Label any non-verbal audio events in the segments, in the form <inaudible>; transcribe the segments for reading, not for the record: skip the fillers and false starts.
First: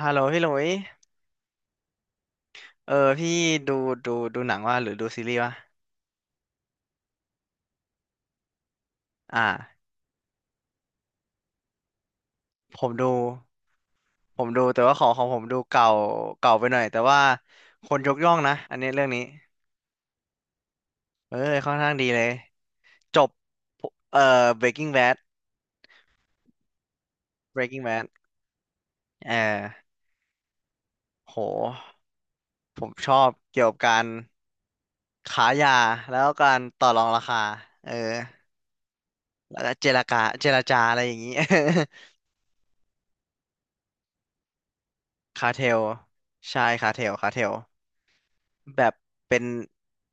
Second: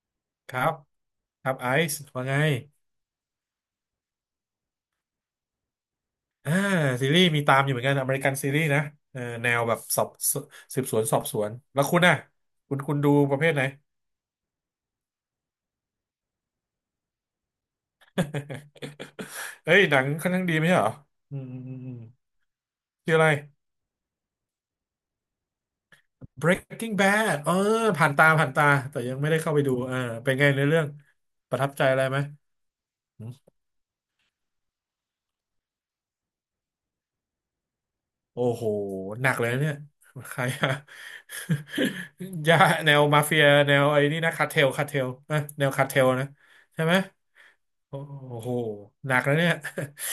ฮัลโหลพี่หคลุรัยบครับไอซ์ว่าไงเออพี่ดูดูหนังว่าหรือดูซีรีส์วะอ่าซีรีส์มีตามอยู่เหมือนกันอเมริกันซีรีส์นะเอออ่าแนวแบบสอบสืบสวนสอบสวนแล้วคุณน่ะคุผณมคุณดูดูประเภทไหน ผมดูแต่ว่าของผมดูเก่าเก่าไปหน่อยแต่ว่าคนยกย่องนะอันนี้เรื่องนี้ <laughs> เอ้ยหนังค่อนข้างดีไหมใช่เหรอเออือมอืมค่อือนมข้าอืงมดีเลยชื่อจอะไร บBreaking Bad Breaking Bad เออ Breaking ผ่า Bad นตาผ่านตาแต่ยังไม่เออได้เข้าไปดูเออเป็นไงในอเรื่องโหประทับใจอะไรไหมผมชอหืบมเกี่ยวกับการขายยาแล้วกันารต่อรองราคาเออโอ้โหหนักเลยแล้นะวก็เนี่ยเจรจาาใครเจรอะ จาอะไรอย่างนี้ <laughs> ยาแนวมาเฟียแนวไอ้นี่นะคาร์เทลคาร์เทล <laughs> นะคาเทแนวลคาร์เทลนะใช่ใช่คาไหม เทลคาเทล โอ้โหแบบหนักแล้วเป็นเนี่ย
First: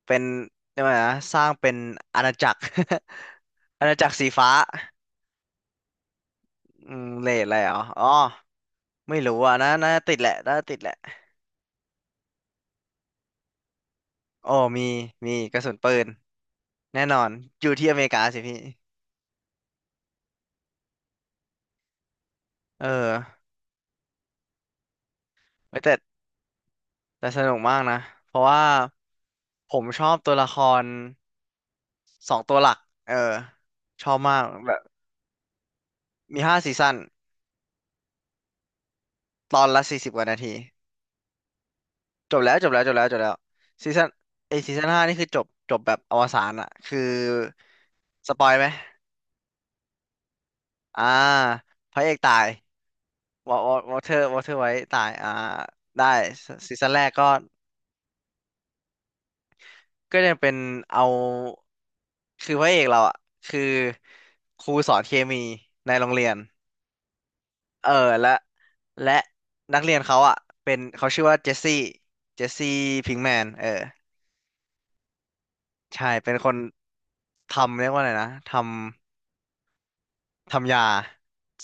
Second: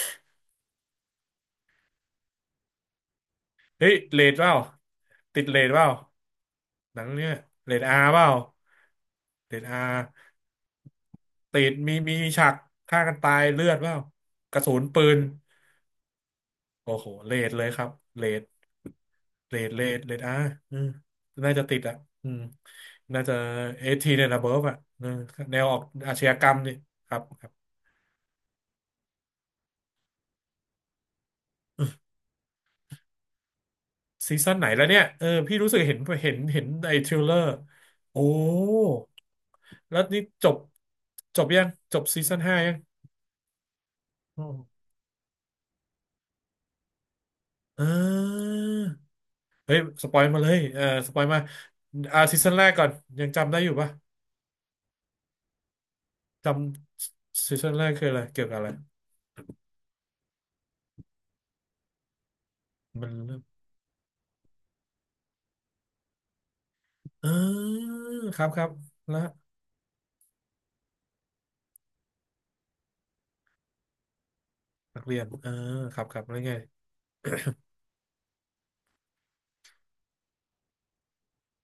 เป็นเรียกว่าไงนะสร้างเป็นอาณาจักร <laughs> <laughs> อาเฮ้ยณาจักรเรสีทเปฟ้าล่าติดเรทเปล่าอืหนัมงเนี่เลยดอะไรเหรเรอทอาอ๋อร์เปล่าไม่รู้อ่ะเรทน่าอาน่าร์จะติดแหละน่าจะติดแหละติดมีฉากฆ่ากันตายเลือดเปล่าโอ้กระสุมีนปืนมีกระสุนปืนโอ้แน่โหนอนเรทเลอยยู่ครัที่บอเมริกาเรสิทพี่เรทอาร์อืมน่าจะติดอ่ะอืมเอน่าจะอเอทีเนี่ยนะเบิร์ฟอ่ะเออแนวอเว้อยกแต่อาชญากรรมนี่ครับแต่สครับนุกมากนะเพราะว่าผมชอบตัวละครสองตัวหลักเออชอบมาซีกซั่นไหนแบบแล้วเนี่ยเออพี่รู้สึกเห็นเห็นมีห้าเห็นซีซั่ไอ้นทริลเลอร์โอ้ ตอนละแล้สี่วสิบกนี่ว่านาจที บจบยังจบซีจซั่นบแล้วห้าจบยังแล้วจบแล้วจบแล้วซีซั่นอ๋ไอซีมซั่นห้านี่คือจบจบแบบอวสานอะคืออ่สปอยาไหมเฮ้ยสปอยมาเลยเอออ่าสปอยมาพระเอกอ่าตาซียซั่นแรกก่อนยังวจำอได้อยู่ปะวอเทอร์ไว้ตายอ่าได้จซีซั่นแรกก็ำซีซั่นแรกคืออะไรเกี่ยวกับอะไรก็ยังเป็นเอาคือพระเอกเรามันอะเริ่มคือครูสอนเคมีในโรงเรียนเอ่เออและครับครับและแล้วนักเรียนเขาอะเป็นเขาชื่อว่าเจสซี่เจสซี่พิงแมนเออนักเรียนเอ่าครัใช่บครับเป็นแล้วคไงนทำเรียกว่าอะไรนะทำ ทำยา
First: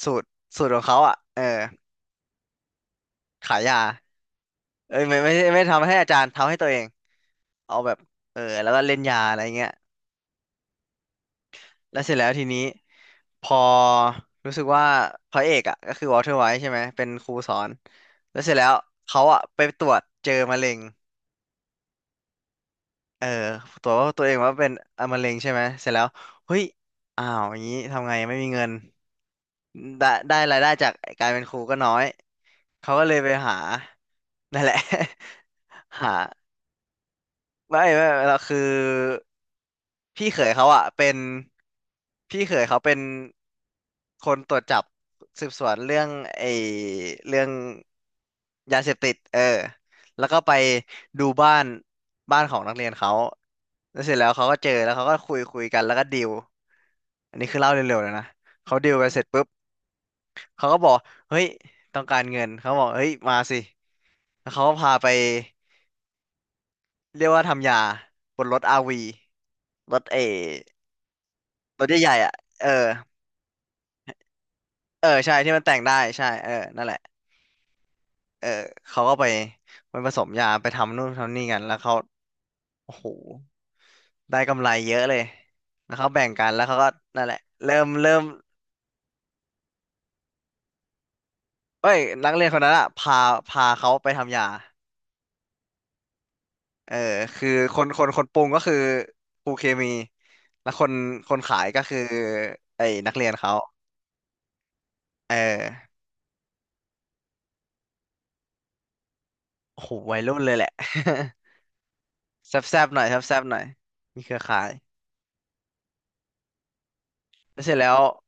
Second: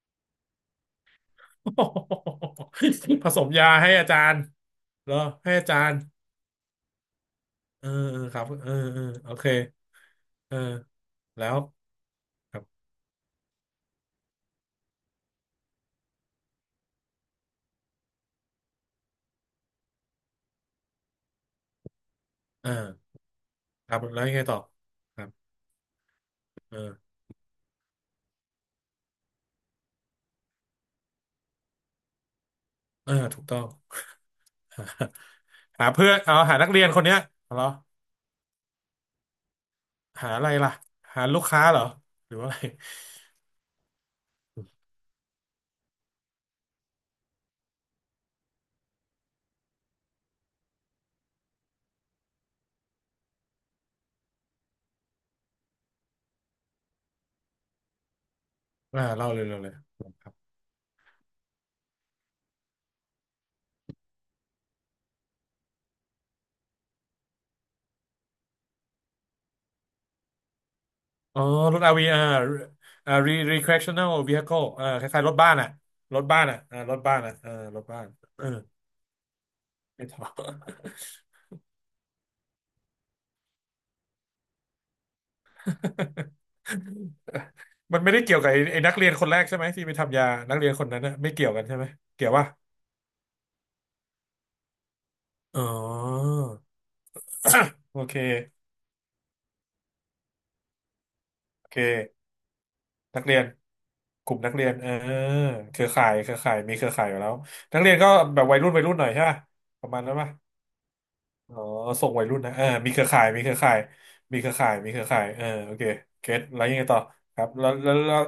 สูตรสูตรของเขาอ่ะเออโอ้โห <laughs> ผสมขายยายาให้อาจารย์เอ้ยเหรอไม่ไม่ไม่ให้ไม่อาจาทำรให้ย์อาจารย์ทำให้ตัวเองเอาเออแบบเออเอคอรับเอแล้อวก็เล่เอนอยาโออะไรเคเงี้ยเออแล้วแล้วเสร็จแล้วทีคนี้รับพอรู้สึกว่าพระเอกอ่ะก็คือวอลเทอร์ไวท์ใช่ไหมเป็นครูสอนแล้วเสร็จแล้วเขาอ่ะไปตรวจเจอมะเร็ง เอ่าเออตัควรับว่าแล้ตัววเอยังงไงว่าต่อเป็นอ่ะคมะรัเร็บงใช่ไหมเสร็จแล้วเฮ้ยเออ อ้าวอย่างนี้ทำไงไม่มีเงินได้ได้รายได้จากการเป็นครูก็น้อยเขาก็เอเลอยไปถูกหาต้อง นั่นแหละ <laughs> หา <laughs> หา เพื่อนเอาหานักเรียนคนเนี้ยเหรอไม่เราคือพี่หาเขอะไรยเขาล่ะอะเป็นหาลูกค้าเหรอหรือพี่ว่าอะเขไรยเขาเป็นคนตรวจจับสืบสวนเรื่องไอ้เรื่องยาเสพติดเออแล้วก็ไปดูบ้านบ้านของนักเรียนเขาแล้วเสร็จแล้วเขาก็เจอแล้วเขาก็คุยกันแล้วก็ดีลอันนี้คือเล่าเร็วๆเลยนะเขาดีลอ่ากันเสร็จเล่าเลปุ๊ยบเล่าเลยครับเขาก็บอกเฮ้ยต้องการเงินเขาบอกเฮ้ยมาสิแล้วเขาก็พาไปเรียกว่าทำยาบนรถอาวี รถเออ๋อรรถถอาร์วีใหญ่อ่าๆอ่ะเอออ่า re recreational vehicle อ่าคเออล้ายๆรใช่ถบ้าที่นมันอ่ะแต่งได้รถใช่บ้านเอออ่ะอ่านั่นแหรถละบ้านอ่ะเออรถบ้านเอเอออเขาก็ไปไปไม่ผทสอ มยาไปทำนู่นทำนี่กันแล้วเขาโอ้โหได้กำไรเยอะเลยแล้วเขาแบ่งกันแล้วเขาก็นั่นแหละเริ่ม <laughs> มันไม่เริ่ได้มเกี่ยวกับไอ้นักเรียนคนแรกใช่ไหมที่ไปทำยานักเรียนคนนั้นนะไม่เกี่ยวกันใช่ไหมเอ้ยเกี่ยนัวกเรีป่ะยนคนนั้นอ่ะพาพาเขาไปทำยาอ๋อ เออคือค <coughs> นโอคนเคคนปรุงก็คือครูเคมีแล้วคนคนขายโอเคก็คือไอ้นักนักเรียนเรียน เขากลุ่มนักเรียนเออเออเครือข่ายเครือข่ายมีเครือข่ายอยู่แล้วนักเรียนก็แบบวัยรุ่นวัยรุ่นหน่อยใช่ปะโอ้ปโหระมาณนั้นวัยปะรุ่นเลยแหละ อ๋อส่งวัยรุ่น <laughs> แนะเออซบมีๆหเคน่อรืยอข่ายแซมีบเคๆหรืน่ออยข่ายมีเครืมีอเครือข่าย ข่ายมีเครือข่ายเออโอเคเก็ตแล้วยังไงต่อครับแล้เสวร็จแล้แล้ววแล้ว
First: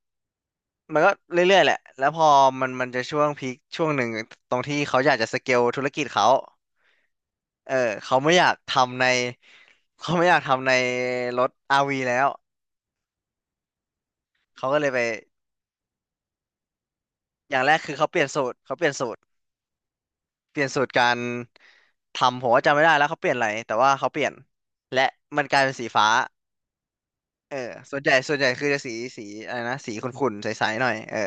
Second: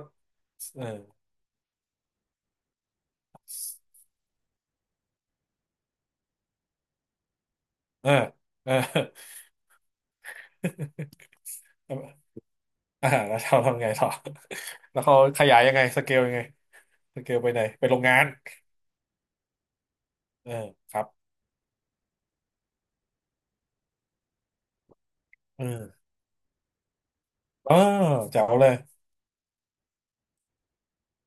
เออมันก็เรื่อยๆแหละแล้วพอมันจะช่วงพีคช่วงหนึ่งตรงที่เขาอยากจะสเกลธุรกิจเขาเออเออเขาไม่อยากเออ ทำในเขาไม่อยากทำในรถ RV แล้ว <laughs> อ่าแล้วเราทำไงต่อ เขาก็เลย <laughs> แล้ไปวเขาขยายยังไงสเกลยังไงสเกลไปอไหนย่างแรกไปคืโรองเขาเปงาลี่ยนนสูตรเขาเปลี่ยนสูตรเออเปลี่ยนสูตครรักาบรทำผมว่าจำไม่ได้แล้วเขาเปลี่ยนอะไรแต่ว่าเขาเปลี่ยนและมันกลายเป็นสีเออฟ้าเออเออส่วนใหญ่ส่วนแจ๋ใหญ่วเลคือยจะสีสีอะไรนะสีขุ่นๆใสๆหน่อยเออ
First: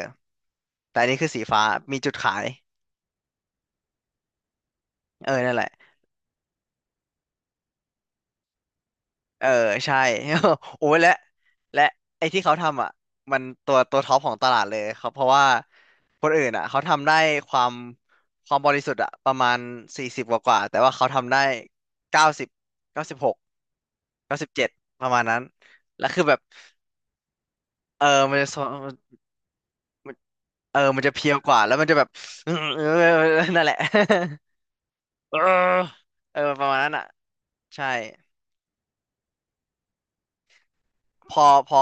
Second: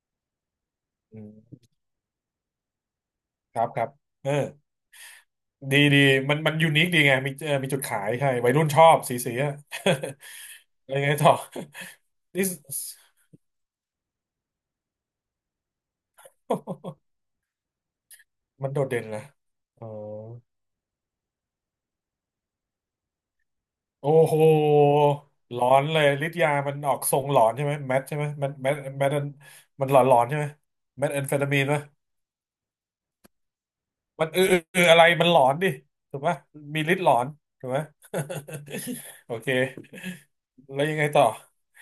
แต่อันนี้อืคือสีฟ้ามมีจุดขายครับครับเออ เออนั่นแหละ ดีดีมันมันยูนิคดีไงมีเออมีจุดขายใช่วัยรุ่นชอบสีสีเอออะ ใช่ <laughs> <laughs> โอ้อะไรยและไงต่อและไอ้ที่นี่ เขาทำอ่ะมันตัวท็อปของตลาดเลยครับเพราะว่าคนอื่นอ่ะเขาทำได้ <laughs> ความความมับนโดริดสุทเด่ธิ์นอ่ะนะประมาณอ๋อสี่สิบกว่าแต่ว่าเขาทำได้เก้าสิบ96โอ้โห97ประมาณนั้นหลอนเลแล้ยวคือฤทแบธิ์บยามันออกทรงหลอนใช่ไหมแมเอทอใช่ไหมมันจะมันสแมทแมทมันหลอนมัหลนอนใช่ไหมเออมันแมจะทแอเพมรีเฟยวตากว่ามีนแล้ไหมวมันจะแบบ <laughs> นั่นแหละ มันเออเอออะไรมั <laughs> นเอหลออนดิถูกเอปะอประมาณมีนั้นฤทธิ์อ่ะหลอนถูกไหม ใช่ <laughs> โอเคแล้วยังไงต่อพอพอ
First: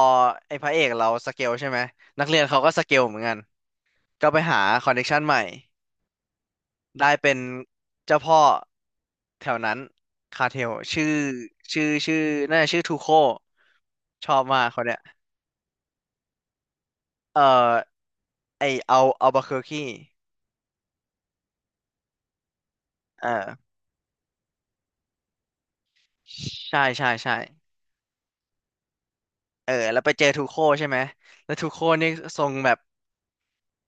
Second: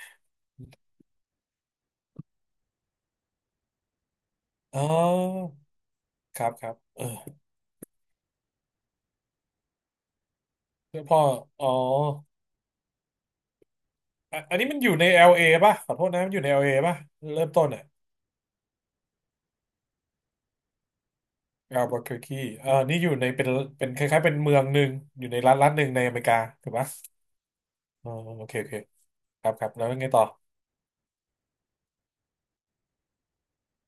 ไอ้พระเอกเราสเกลใช่ไหมนักเรียนเขาก็สเกลเหมือนกัน ก็ไปหาอ๋อคอนเน t ชันใหม่ครับครับเออได้เป็นเจ้าพ่อแถวนั้นคาเทลชื่อพ่ออ๋อ ชื่อชื่อน่าจะชื่อทูโคชออ่ะบอันมากนี้คมันนอยู่เนี้ยใน LA ป่ะขอโทษนะมันอยู่ใน LA ป่ะเอ่เริ่มต้นออ่ะ ไอเอาบาเคอร์คี Albuquerque เอ่านี่อยู่เอในเป็นอเป็นคล้ายๆเป็นเมืองหนึ่งอยู่ในรัฐหนึ่งในอเมริกาถูกใช่ป่ะใช่ใช่อ๋อโอเคโอเคครับคเอรับอแล้วแล้วไงไปต่เจออทูโคใช่ไหมแล้วทูโคนี่ทรงแบบ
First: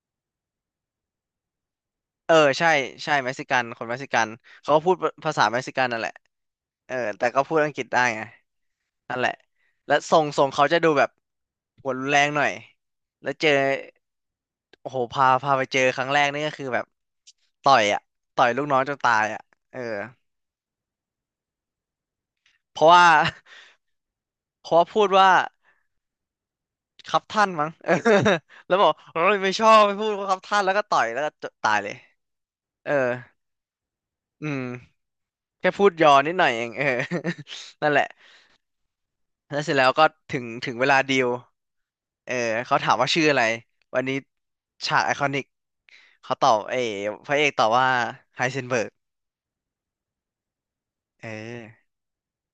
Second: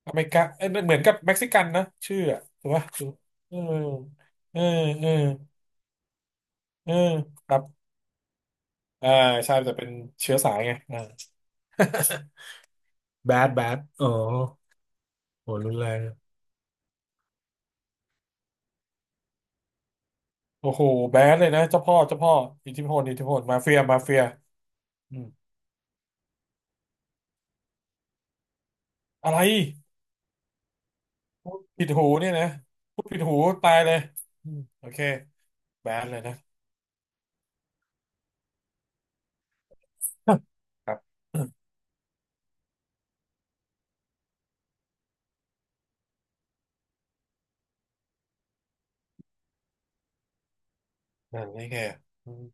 อเมริกาเอ้ยเหมือนกับเม็กซิกันนะชื่อเอออะถูใช่กป่ะถูใช่กเม็กซิเอกัอนคนเม็กซิกันเออเขาก็พูดเออภาษาเม็กซิกันนั่นแหละเอเอออแต่ก็คพูรัดบอังกฤษได้ไงอ่านั่นแหละใช่แต่เป็นและทรงเชื้อทรงสายเขาไงจะดูอ่า แบบหัวรุนแรงหน่อย <laughs> แล้แบวเจดอ แบดอ๋อโอ้โหพาโหพาไปรุเจนอแรคงรั้งแรกนี่ก็คือแบบต่อยอ่ะต่อยลูกน้องจนตายอ่ะเออโอ้โหแบดเลยนะเจ้าพ่อเจ้าพ่ออิทเพธิราะพลว่า อิทธิพลมาเฟียมาเฟีย <laughs> เพราะว่าพูดอืมว่าครับท่านมั้ง <laughs> เออแล้วบอกเฮ้อะยไร ไม่ชอบไม่พูดว่าครับท่านแล้วก็ต่อยแล้วก็จตายผิเลดยหูเนี่ยนะเออพูดผิดหูตายเลยอือืมมโอเคแค่พูแบดยนอเลยนินะดหน่อยเองเออ <laughs> นั่นแหละแล้วเสร็จแล้วก็ถึงเวครัลาบ ดีล <coughs> เออเขาถามว่าชื่ออะไรวันนี้ฉากไอคอนิกเขาตอบเออพระเอกตอบว่าไฮเซนเบิร์กเนั่นนี่แค่ออ อืม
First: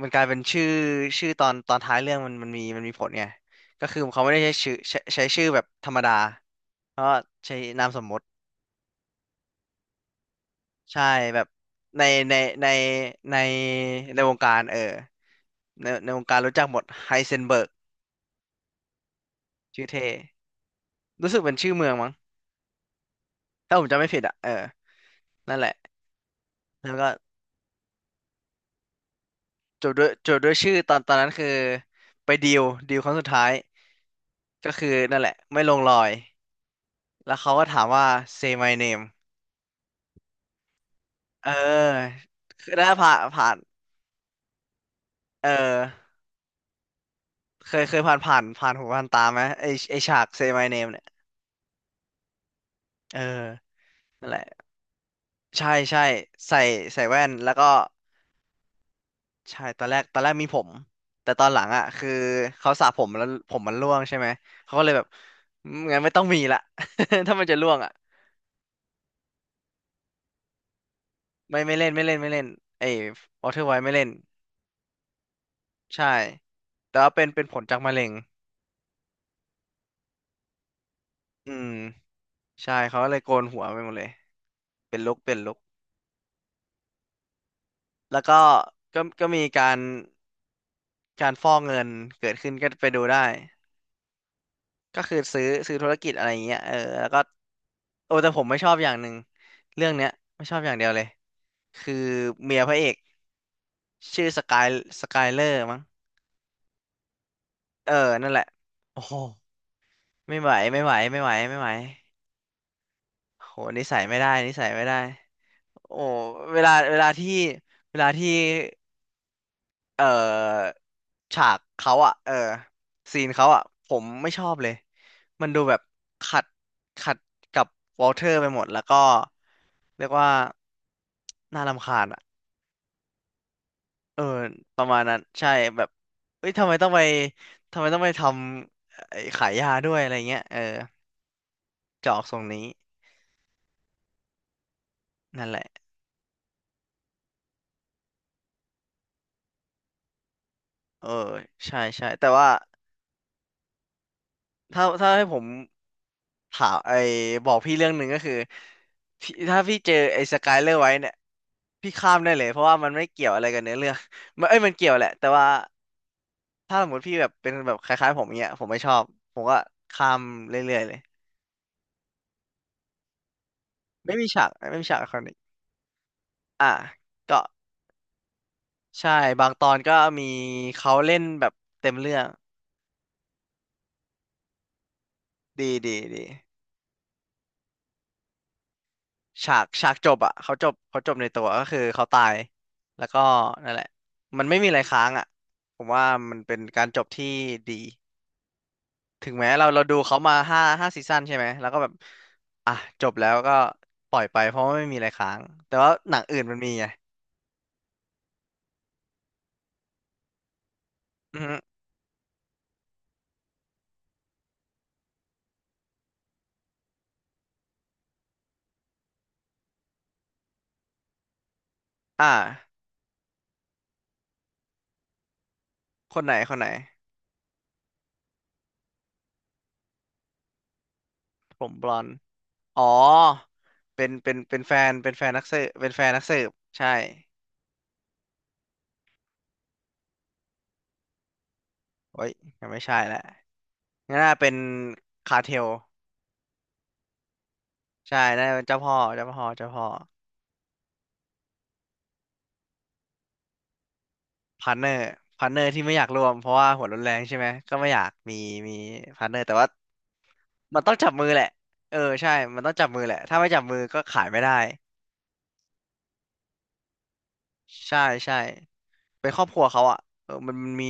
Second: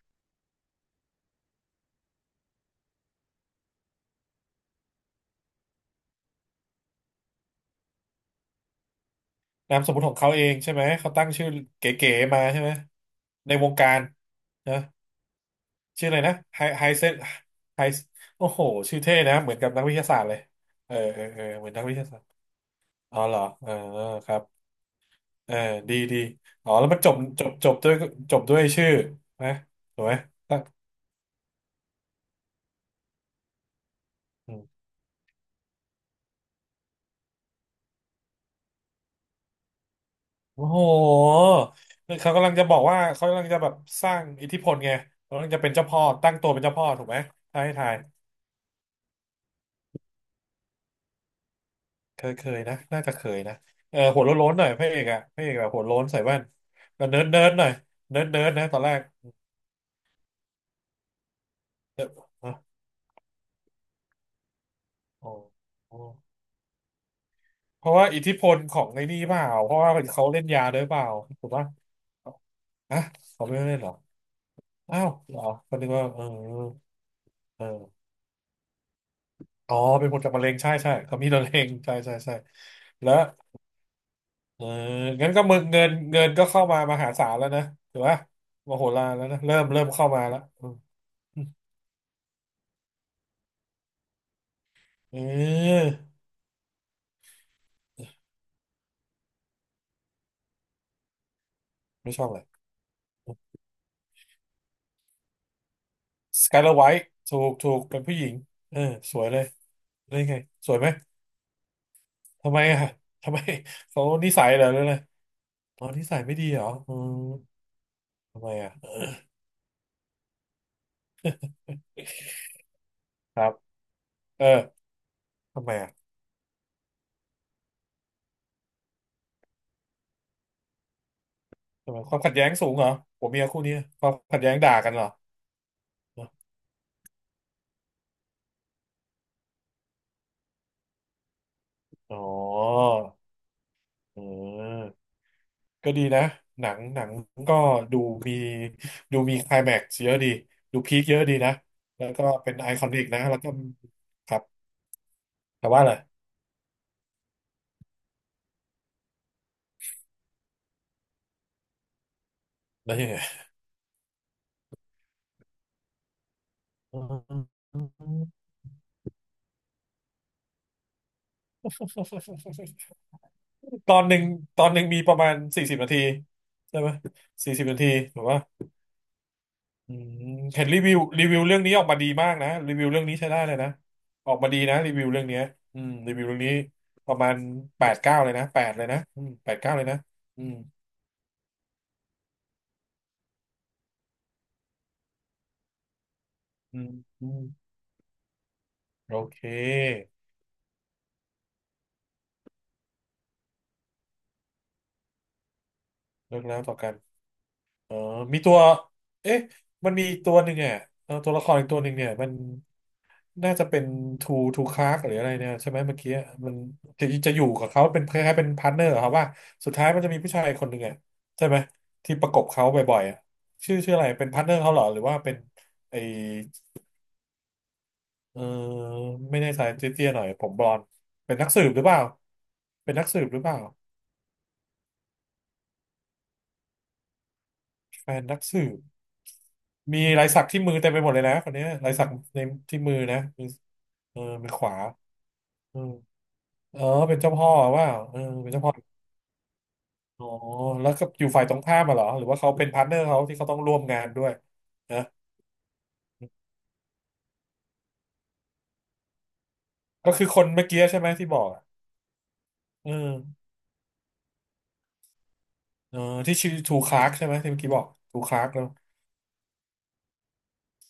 มันกลายเป็นชื่อชื่อตอนท้ายเรื่องมันมีมีผลไงก็คือเขาไม่ได้ใช้ชื่อใช้ชื่อแบบธรรมดาเพราะใช้นามสมมตินามสมมติของเขาเองใช่ไหมใช่เขาตั้งแบชื่บอในเก๋ๆในมาใช่ในไหมในในวงการในวงการเอนะอในชื่อในอะวไรงนะการรู้ไฮจักหมดไฮเซไฮนเซนเบิร์กไฮโอ้โหชื่อเท่นะเหมือนกับนัชื่กอวิทเท่ยาศาสตร์เลยเออเออรู้สึเอกอเป็นเหมืชื่อนอนักเมือวิงทมั้ยางศาสตร์อ๋อเหรอเออถ้าผมจำไม่ผิดคอ่ะรับเออเออนั่นแหละดีดีอ๋อแล้วแล้วมันก็จบจบจบด้วยจบด้วยชื่อนะจบถูด้กวยไหม จบด้วยชื่อตอนตอนนั้นคือไปดีลดีลครั้งสุดท้ายก็คือนั่นแหละไม่ลงรอยแล้วเขาก็ถามว่า say my name โอ้โหเคือออเขากำลังจะคืบออกได้ว่าผ่านเขากำลังผ่านจะแบบสร้างอิทธิพลไงเขากำเอลัองจะเป็นเจ้าพ่อตั้งตัวเป็นเจ้าพ่อถูกไหมถ้าให้เคยทาเคยยผ่านผ่านหูผ่านตาไหมไอฉาก Say My Name เนี่ยเคยเคยนะน่าจะเออเคยนะเออหัวนั่นแหละโล้นๆหน่อยพระเอกอะพระเอกแบใช่บหัวโล้ใช่นใส่แว่นใส่ใส่ล้วเนิแว่ร์ดนเนิร์แล้ดวหก็น่อยเนิร์ดเนิร์ดนะตอนแรกใช่ตอนแรกตอนแรกมีผมแต่ตอนหลังอ่ะเออคือฮะเขาสระผมแล้วผมมันร่วงใช่ไหมเขาก็เลยแบบโออืมโองั้นไม่ต้องมีละ <laughs> ถ้ามันจะร่วงเพอ่ะราะว่าอิทธิพลของในนี่เปล่าเพราะว่าเขาเล่นยาด้วยเปล่าถูกไม่ปะไม่เล่นไม่เล่นไอ้ฮะเขาวอไม่เทอได้ร์ไวเล่นเหรไม่อเล่นอ้าวเหรอก็นึกว่าใช่เออแต่ว่าเป็นเป็นผเอลจากมะอเร็งอ๋อเป็นผลจากมะเร็งใช่ใช่เขามีมะอืเร็มงใช่ใช่ใช่ใช่เขาก็แล้ว เลยโกนหัวไปหมดเลยเออเป็นลุกงั้นเป็นก็ลุมึก งเงินก็เข้ามามหาศาลแล้วนะถือว่าแล้วก็มโหก็ ฬารแล้ก็วนะมีเริ่กามรเริ่มเข้ามาแล้วการอืฟมอกเงิน เกิดขึ้นก็ไปดูได้ ก็คือซื้อเอธุอรกิจอะไรอย่างเงี้ยเออแล้วก็โอ้แต่ผมไม่ชอบอย่างหนึ่งเรื่องเนี้ยไม่ชอบอย่างเดียวเลยคือไม่ชอบเลยเมียพระเอกชื่อสกายสกายเลอร์มั้งสกายเลอร์ไวท์ถูกเออเป็นผู้หญินั่นงแหละเออโอ้โหสวยเลยได้ไงไม่ไหว สวยไม่ไหมไหว ไม่ไหวไม่ไหวทำไมอ่ะทำไมโหนิสัยเขาไม่ได้นิสัยนิเหรสัอยหรือไม่อะได้ไรอ๋อโอ้นิสัยไม่ดีเวเหรอลาอืเวลามที่เวลาที่ ทำไมอ่ะเอ่อฉากเขาอ่ะเออซีนครัเขาบอ่ะผมไม่ชเอออบเลย มันดูทำไมแบบอ่ะขัดขัดกับวอลเทอร์ไปหมดแล้วก็เรียกว่าน่ารำทำไมคาญควาอ่ะมขัดแย้งสูงเหรอผัวเมียคู่นี้ความเออขัดแย้งด่าประกันมาเหณรอนั้นใช่แบบเอ้ยทำไมต้องไปทำไอ้ขายยาด้วยอะไรเงี้ย เออจะอ๋อออกทรงนี้เออ นั่นแหละ ก็ดีนะ หนังก็ดูมีดูมีไคลแม็กซ์เยอะดีดูพีคเออเยอะดีนะใช่แล้ใช่วก็แต่ว่า เป็นไอคอนิกนะแล้วก็ครับถ้าให้ผมแต่ว่าอะไรถามไอ้บอกพี่เรื่องหนึ่งก็คือพี่ถ้าพี่เจอไอ้สกายเลอร์ไว้เนี่ยพี่ข้ามได้เลยเพราะว่ามันแล้วไม่ยังไง เกี่ยวอะไรกับเนื้อเรื่อง <laughs> มันเอ้ยมันเกี่ยวแหละแต่ว่าถ้าสมมติพี่แบบเป็นแบบคล้ายๆผมเนี้ยผมไม่ชอบผมก็ข้ามเรื่อยๆเลย <laughs> ตอนหไม่นึ่งมีฉากตอนหไม่นึ่งมีฉามีกไอปคระอมานิณกสี่สิบนาทีอ่ะใช่ไหมก็สี่สิบนาทีถูกป่ะใช่บางตอนอืก็มมีเห็นรีวิเขาวเล่นรีวิวแบบเรื่องนี้ออกเต็มมาดีเรื่องมากนะรีวิวเรื่องนี้ใช้ได้เลยนะออกมาดีนะรีวิวเรื่องเนี้ยดีอืมดีรีวิดี วเรื่องนี้ประมาณแปดเก้าเลยนะแปดเลยนะอืมแปฉาดกเก้าเลยฉากนะจบอะอืเขามจบเขาจบในตัวก็คือเขาตายแล้วก็นั่นแหละมันไม่มีอะไรค้างอะผมว่ามันเป็นอืการมจบอืที่ม ดีโอถึงเคแม้เราดูเขามาห้าซีซั่นใช่ไหมแล้วก็แบบอ่ะจบแล้วก็ปล่อยไปเพราะว่าไม่มีอะไรค้างแต่ว่าหนังเลิอื่กนมัแล้นวมีต่อไงกันเออมีตัวเอ๊ะมันมีอีกตัวหนึ่งอ่ะเออตัวอือละคฮึรอีกตัวหนึ่งเนี่ยมันน่าจะเป็นทูคาร์กหรืออะไรเนี่ยใช่ไหมเมื่อกี้มันจะอยู่กับเขาเป็นคล้ายๆเป็นพาร์ทเนอร์ครัว่าสุดท้ายมันจะมีผู้ชายคนหนึ่งอ่ะใช่ไหมที่ปอ่ระกบเขาาบ่อยๆอะชื่ออะไรเป็นพาร์ทเนอร์เขาเหรอหรือว่าเป็นไอคนไหนเออไม่แน่ใจเตี้ยๆหน่อยผมบลอนด์เป็นนักผสืบมหรืบอลเปอล่านด์อ๋อเป็นนักสืบหรือเปล่าเป็นเป็นแฟนนักสืบเป็นแฟนนักสืบใช่แฟนนักสืบ มีลายสักที่มือเต็มไปหมดเลยนะคนเนี้ยลายสักโอ้ยในยังที่ไม่มือใช่แหนะละมืองั้เอนอน่าเป็มือนขวาคาร์เทล เออเออเป็นเจ้าพ่อว่าเอใช่อได้เป็นเป็เจ้านพ่อเจ้าพ่อเจ้าพ่ออ๋อแล้วก็อยู่ฝ่ายตรงข้ามมาเหรอหรือว่าเขาเป็นพาร์ทเนอร์เขาที่เขาต้องร่วมงานด้วยพาร์ทเนอนะร์พาร์ทเนอร์ที่ไม่อยากรวมเพราะว่าหัวรุนแรงใช่ไหมก็ไม่อยากมีมีพาร์ทเนอร์แต่ว่าก็คือคนเมื่อมักี้นต้องใช่ไหมจับมืที่อบแหอละกอะเออใช่มันต้องจับเอมือแหละถ้าอไม่จับมือก็ขายไม่ได้เออที่ชื่อทูคลาร์กใช่ไหมที่เมื่อกี้บอกใช่ทูคใช่ลาร์กแล้วเป็นครอบครัวเขาอ่ะเออมันมี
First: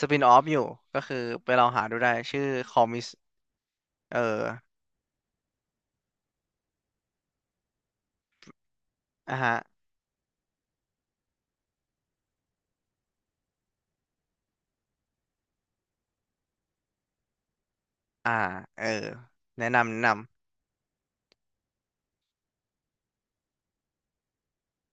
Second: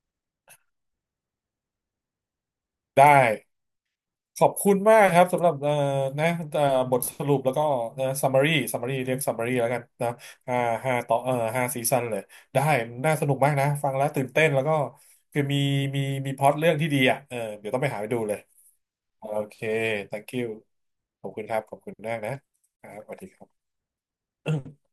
สปินออฟอยู่ก็คือไปลองหาดูได้ชื่อคอมิได้ สเออขอบคุณมากครับสำหรับนะเอ่อบทสรุปแล้วก็นะ summary เรียก อ่ะฮะ summary แล้วกันนะอ่าห้าต่อเอ่อ5 ซีซันเลยได้น่าสนุกมากนะฟังแล้วตื่นเต้นแล้วก็คือมีมีพล็อตเรื่องที่ดีอ่ะเออเดี๋ยวต้องไปหาไปดูอ่าเลยเออโอเค แนะนำแนะนำ thank you ขอบคุณครับขอบคุณมากนะครับสวัสดีครับ